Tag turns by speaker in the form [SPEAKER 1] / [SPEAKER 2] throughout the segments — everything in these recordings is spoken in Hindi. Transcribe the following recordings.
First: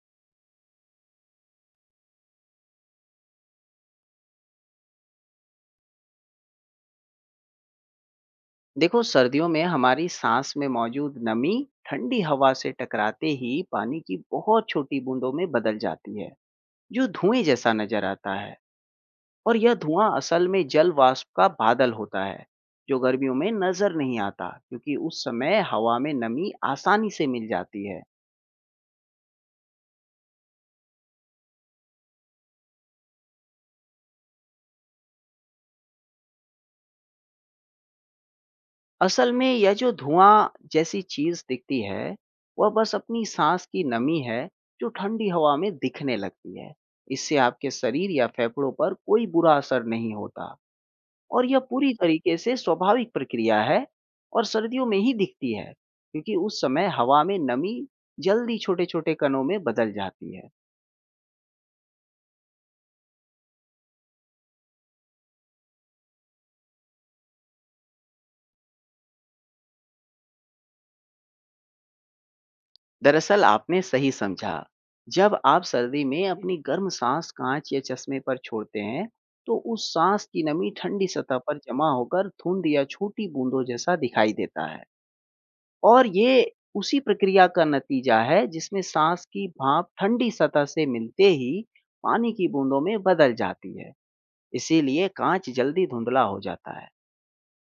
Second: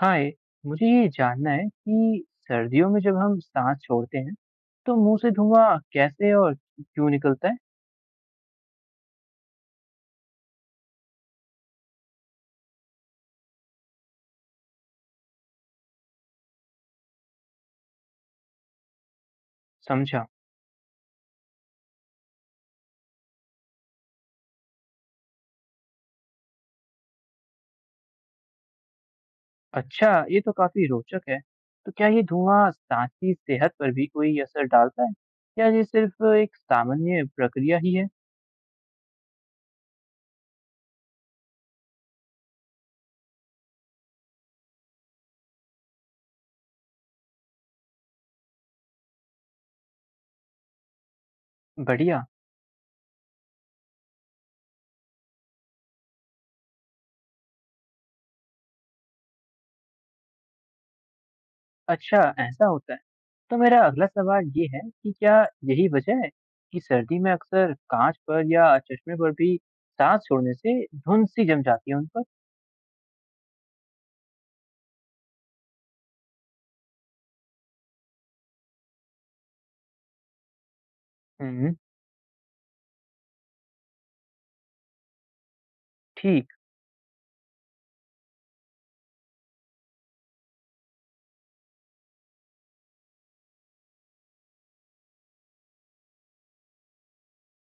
[SPEAKER 1] हाय, मुझे ये जानना है कि सर्दियों में जब हम साँस छोड़ते हैं, तो मुँह से धुआँ कैसे और क्यों निकलता है?
[SPEAKER 2] देखो, सर्दियों में हमारी सांस में मौजूद नमी ठंडी हवा से टकराते ही पानी की बहुत छोटी बूंदों में बदल जाती है, जो धुएं जैसा नजर आता है। और यह धुआं
[SPEAKER 1] समझा।
[SPEAKER 2] असल में जल वाष्प का बादल होता है, जो गर्मियों में नजर नहीं आता क्योंकि उस समय हवा में नमी आसानी से मिल जाती है।
[SPEAKER 1] अच्छा, ये तो काफ़ी रोचक है। तो क्या ये धुआँ साँस की सेहत पर भी कोई असर डालता है, या ये सिर्फ़ एक सामान्य प्रक्रिया ही है?
[SPEAKER 2] असल में यह जो धुआं जैसी चीज दिखती है, वह बस अपनी सांस की नमी है, जो ठंडी हवा में दिखने लगती है। इससे आपके शरीर या फेफड़ों पर कोई बुरा असर नहीं होता और यह पूरी
[SPEAKER 1] बढ़िया।
[SPEAKER 2] तरीके से स्वाभाविक प्रक्रिया है। और सर्दियों में ही दिखती है क्योंकि उस समय हवा में नमी जल्दी छोटे छोटे कणों में बदल जाती है।
[SPEAKER 1] अच्छा, ऐसा होता है। तो मेरा अगला सवाल ये है कि क्या यही वजह है कि सर्दी में अक्सर काँच पर या चश्मे पर भी साँस छोड़ने से धुंध-सी जम जाती है उन पर?
[SPEAKER 2] दरअसल आपने सही समझा। जब आप सर्दी में अपनी गर्म साँस काँच या चश्मे पर छोड़ते हैं, तो उस साँस की नमी ठंडी सतह पर
[SPEAKER 1] हुँ,
[SPEAKER 2] जमा होकर धुंध या छोटी बूंदों जैसा दिखाई देता है। और ये
[SPEAKER 1] ठीक।
[SPEAKER 2] उसी प्रक्रिया का नतीजा है जिसमें साँस की भाप ठंडी सतह से मिलते ही पानी की बूंदों में बदल जाती है। इसीलिए काँच जल्दी धुंधला हो जाता है।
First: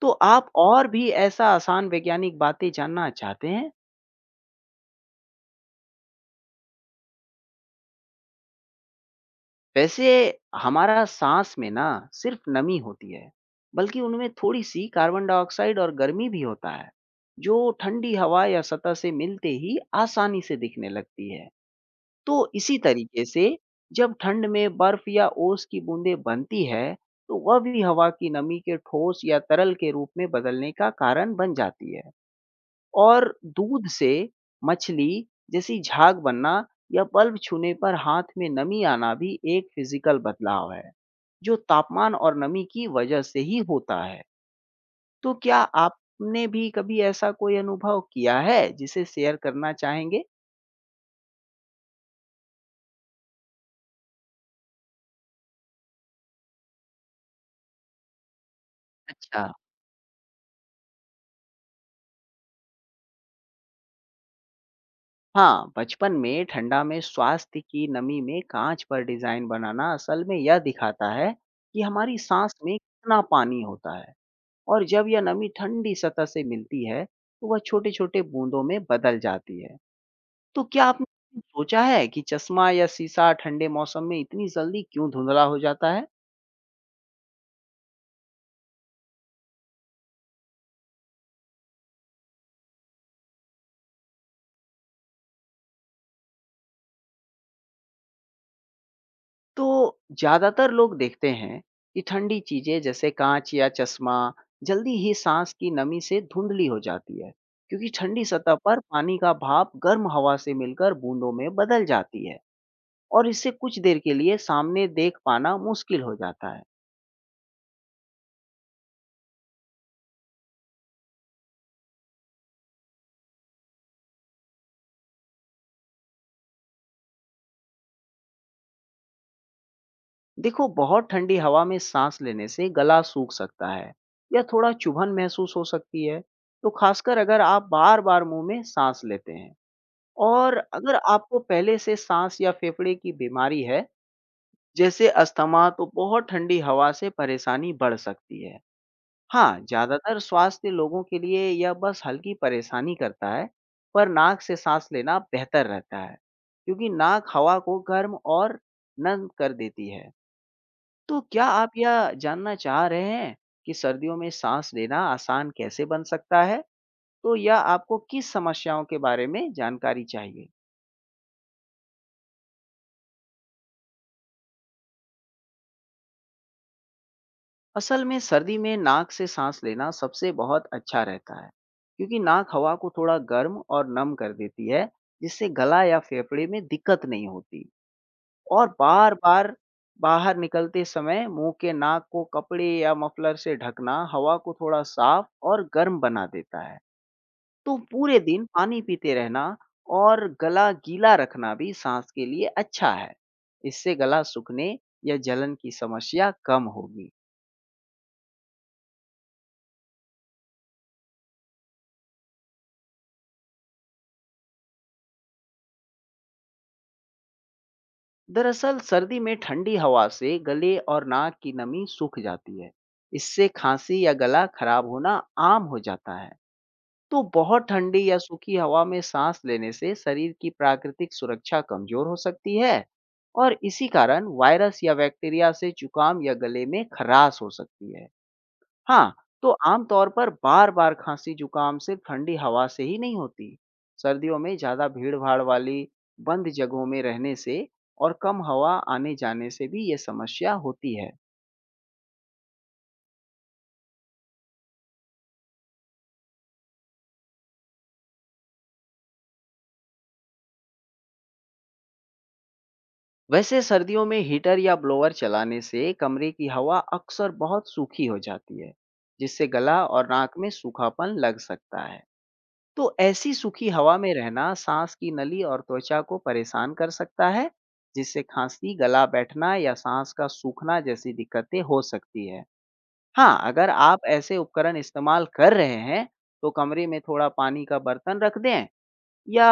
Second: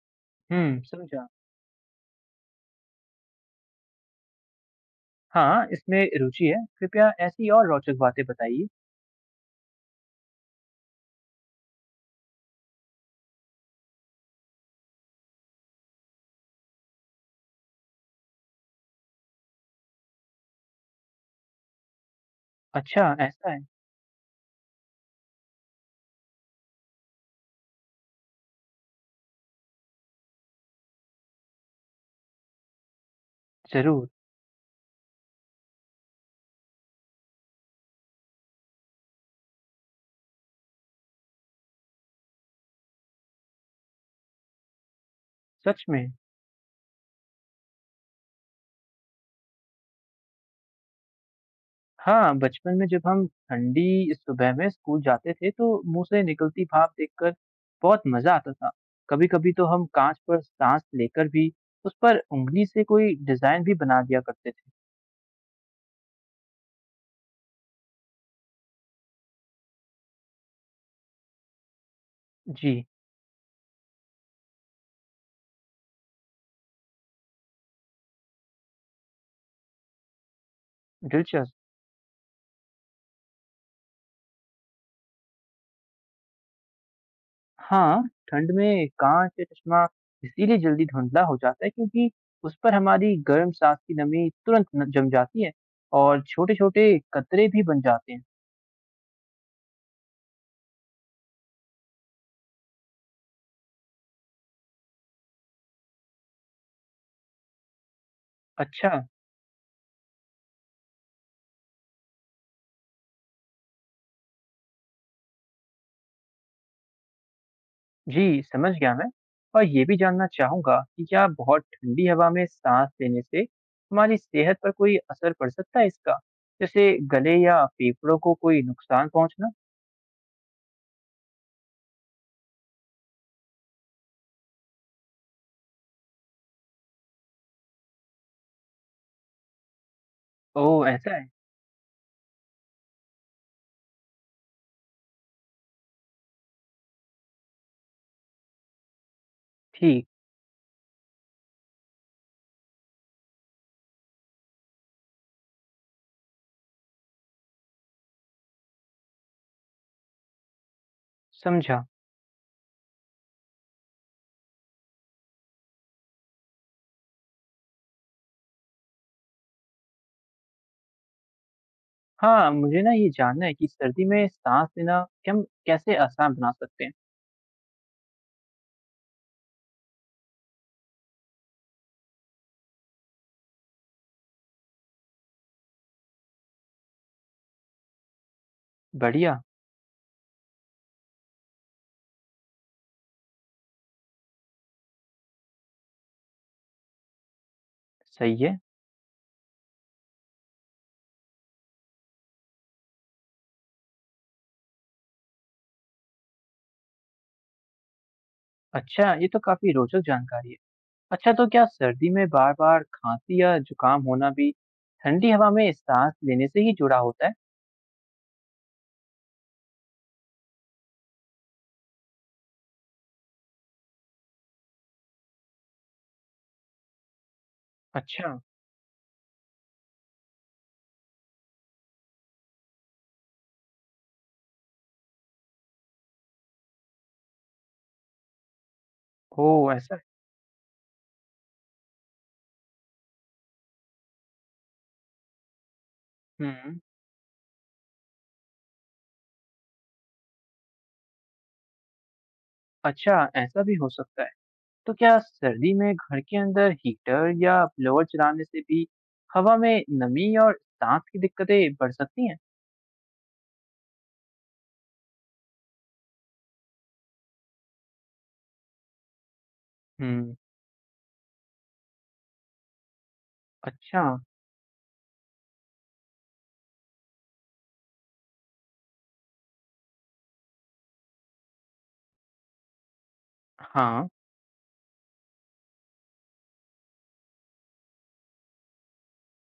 [SPEAKER 2] तो आप
[SPEAKER 1] हुँ,
[SPEAKER 2] और भी
[SPEAKER 1] समझा।
[SPEAKER 2] ऐसा आसान वैज्ञानिक बातें जानना चाहते हैं?
[SPEAKER 1] हाँ, इसमें रुचि है। कृपया ऐसी और रोचक बातें बताइए।
[SPEAKER 2] वैसे हमारा सांस में ना सिर्फ नमी होती है, बल्कि उनमें थोड़ी सी कार्बन डाइऑक्साइड और गर्मी भी होता है, जो ठंडी हवा या सतह से मिलते ही आसानी से दिखने लगती है। तो इसी
[SPEAKER 1] अच्छा,
[SPEAKER 2] तरीके से
[SPEAKER 1] ऐसा है?
[SPEAKER 2] जब ठंड में बर्फ या ओस की बूंदें बनती है, तो वह भी हवा की नमी के ठोस या तरल के रूप में बदलने का कारण बन जाती है। और दूध
[SPEAKER 1] ज़रूर,
[SPEAKER 2] से मछली जैसी झाग बनना या बल्ब छूने पर हाथ में नमी आना भी एक फिजिकल बदलाव है, जो तापमान और नमी की वजह से ही होता है। तो क्या
[SPEAKER 1] सच में।
[SPEAKER 2] आपने भी कभी ऐसा कोई अनुभव किया है, जिसे शेयर करना चाहेंगे?
[SPEAKER 1] हाँ, बचपन में जब हम ठंडी सुबह में स्कूल जाते थे, तो मुँह से निकलती भाप देखकर बहुत मज़ा आता था।
[SPEAKER 2] अच्छा।
[SPEAKER 1] कभी-कभी तो हम काँच पर साँस लेकर भी उस पर उँगली से कोई डिज़ाइन भी बना दिया करते थे।
[SPEAKER 2] हाँ, बचपन में ठंडा में स्वास्थ्य की नमी में काँच पर डिज़ाइन बनाना असल में यह दिखाता है कि हमारी साँस में
[SPEAKER 1] जी,
[SPEAKER 2] कितना पानी होता है। और जब यह नमी ठंडी सतह से मिलती है, तो वह छोटे-छोटे बूंदों में बदल जाती है। तो क्या आपने
[SPEAKER 1] दिलचस्प।
[SPEAKER 2] सोचा है कि चश्मा या शीशा ठंडे मौसम में इतनी जल्दी क्यों धुंधला हो जाता है?
[SPEAKER 1] हाँ, ठंड में काँच या चश्मा इसीलिए जल्दी धुंधला हो जाता है क्योंकि उस पर हमारी गर्म सांस की नमी तुरंत न जम जाती है और छोटे-छोटे कतरे भी बन जाते हैं।
[SPEAKER 2] तो ज़्यादातर लोग देखते हैं कि ठंडी चीज़ें जैसे काँच या चश्मा जल्दी ही साँस की नमी से धुंधली हो जाती है, क्योंकि ठंडी सतह पर
[SPEAKER 1] अच्छा,
[SPEAKER 2] पानी का भाप गर्म हवा से मिलकर बूंदों में बदल जाती है, और इससे कुछ देर के लिए सामने देख पाना मुश्किल हो जाता है।
[SPEAKER 1] जी समझ गया मैं और ये भी जानना चाहूँगा कि क्या बहुत ठंडी हवा में साँस लेने से हमारी सेहत पर कोई असर पड़ सकता है इसका? जैसे गले या फेफड़ों को कोई नुकसान पहुँचना?
[SPEAKER 2] देखो, बहुत ठंडी हवा में सांस लेने से गला सूख सकता है या थोड़ा चुभन महसूस हो सकती है, तो खासकर अगर आप बार बार मुंह में सांस लेते हैं। और
[SPEAKER 1] ओह!
[SPEAKER 2] अगर
[SPEAKER 1] ऐसा है?
[SPEAKER 2] आपको पहले से सांस या फेफड़े की बीमारी है, जैसे अस्थमा, तो बहुत ठंडी हवा से परेशानी बढ़ सकती है। हाँ,
[SPEAKER 1] ठीक,
[SPEAKER 2] ज्यादातर स्वास्थ्य लोगों के लिए यह बस हल्की परेशानी करता है, पर नाक से सांस लेना बेहतर रहता है, क्योंकि नाक हवा को गर्म और नम कर देती है। तो क्या आप
[SPEAKER 1] समझा।
[SPEAKER 2] यह जानना चाह रहे हैं कि सर्दियों में साँस लेना आसान कैसे बन सकता है? तो या आपको किस समस्याओं के बारे में जानकारी चाहिए?
[SPEAKER 1] हाँ, मुझे ना ये जानना है कि सर्दी में साँस लेना क्या हम कैसे आसान बना सकते हैं?
[SPEAKER 2] असल में सर्दी में नाक से साँस लेना सबसे बहुत अच्छा रहता है, क्योंकि नाक हवा को थोड़ा गर्म और नम कर देती है, जिससे गला या फेफड़े में दिक्कत नहीं होती। और
[SPEAKER 1] बढ़िया,
[SPEAKER 2] बार-बार बाहर निकलते समय मुँह के नाक को कपड़े या मफलर से ढकना हवा को थोड़ा साफ और गर्म बना देता है। तो पूरे
[SPEAKER 1] सही
[SPEAKER 2] दिन
[SPEAKER 1] है।
[SPEAKER 2] पानी पीते रहना और गला गीला रखना भी सांस के लिए अच्छा है। इससे गला सूखने या जलन की समस्या कम होगी।
[SPEAKER 1] अच्छा, ये तो काफ़ी रोचक जानकारी है। अच्छा, तो क्या सर्दी में बार-बार खाँसी या ज़ुकाम होना भी ठंडी हवा में साँस लेने से ही जुड़ा होता है?
[SPEAKER 2] दरअसल सर्दी में ठंडी हवा से गले और नाक की नमी सूख जाती है। इससे खांसी या गला खराब होना आम हो जाता है। तो बहुत ठंडी या
[SPEAKER 1] अच्छा,
[SPEAKER 2] सूखी हवा में सांस लेने से शरीर की प्राकृतिक सुरक्षा कमजोर हो सकती है, और इसी कारण वायरस या बैक्टीरिया से जुकाम या गले में खराश हो सकती है। हाँ, तो
[SPEAKER 1] ओह!
[SPEAKER 2] आम
[SPEAKER 1] ऐसा है।
[SPEAKER 2] तौर पर बार-बार खाँसी-जुकाम सिर्फ ठंडी हवा से ही नहीं होती। सर्दियों में ज़्यादा भीड़-भाड़ वाली बंद
[SPEAKER 1] हुँ।
[SPEAKER 2] जगहों में रहने से और कम हवा आने-जाने से भी ये समस्या होती है।
[SPEAKER 1] अच्छा, ऐसा भी हो सकता है। तो क्या सर्दी में घर के अंदर हीटर या ब्लोअर चलाने से भी हवा में नमी और साँस की दिक्कतें बढ़ सकती हैं?
[SPEAKER 2] वैसे सर्दियों में हीटर या ब्लोअर चलाने से कमरे की हवा अक्सर बहुत सूखी हो जाती है, जिससे गला और
[SPEAKER 1] हुँ,
[SPEAKER 2] नाक में सूखापन लग सकता है। तो ऐसी सूखी हवा
[SPEAKER 1] अच्छा।
[SPEAKER 2] में रहना सांस की नली और त्वचा को परेशान कर सकता है, जिससे खांसी, गला बैठना या सांस का सूखना जैसी दिक्कतें हो सकती है। हाँ, अगर आप
[SPEAKER 1] हाँ,
[SPEAKER 2] ऐसे उपकरण इस्तेमाल कर रहे हैं, तो कमरे में थोड़ा पानी का बर्तन रख दें या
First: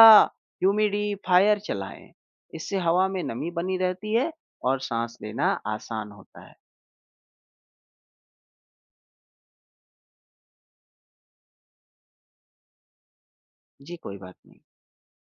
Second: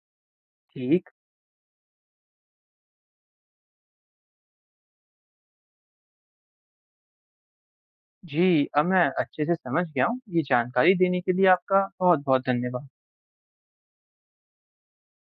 [SPEAKER 1] ठीक।
[SPEAKER 2] ह्यूमिडिफायर चलाएं। इससे हवा में नमी बनी रहती है और सांस लेना आसान होता है।
[SPEAKER 1] जी, अब मैं अच्छे से समझ गया हूँ। ये जानकारी देने के लिए आपका बहुत-बहुत धन्यवाद।
[SPEAKER 2] जी, कोई बात नहीं।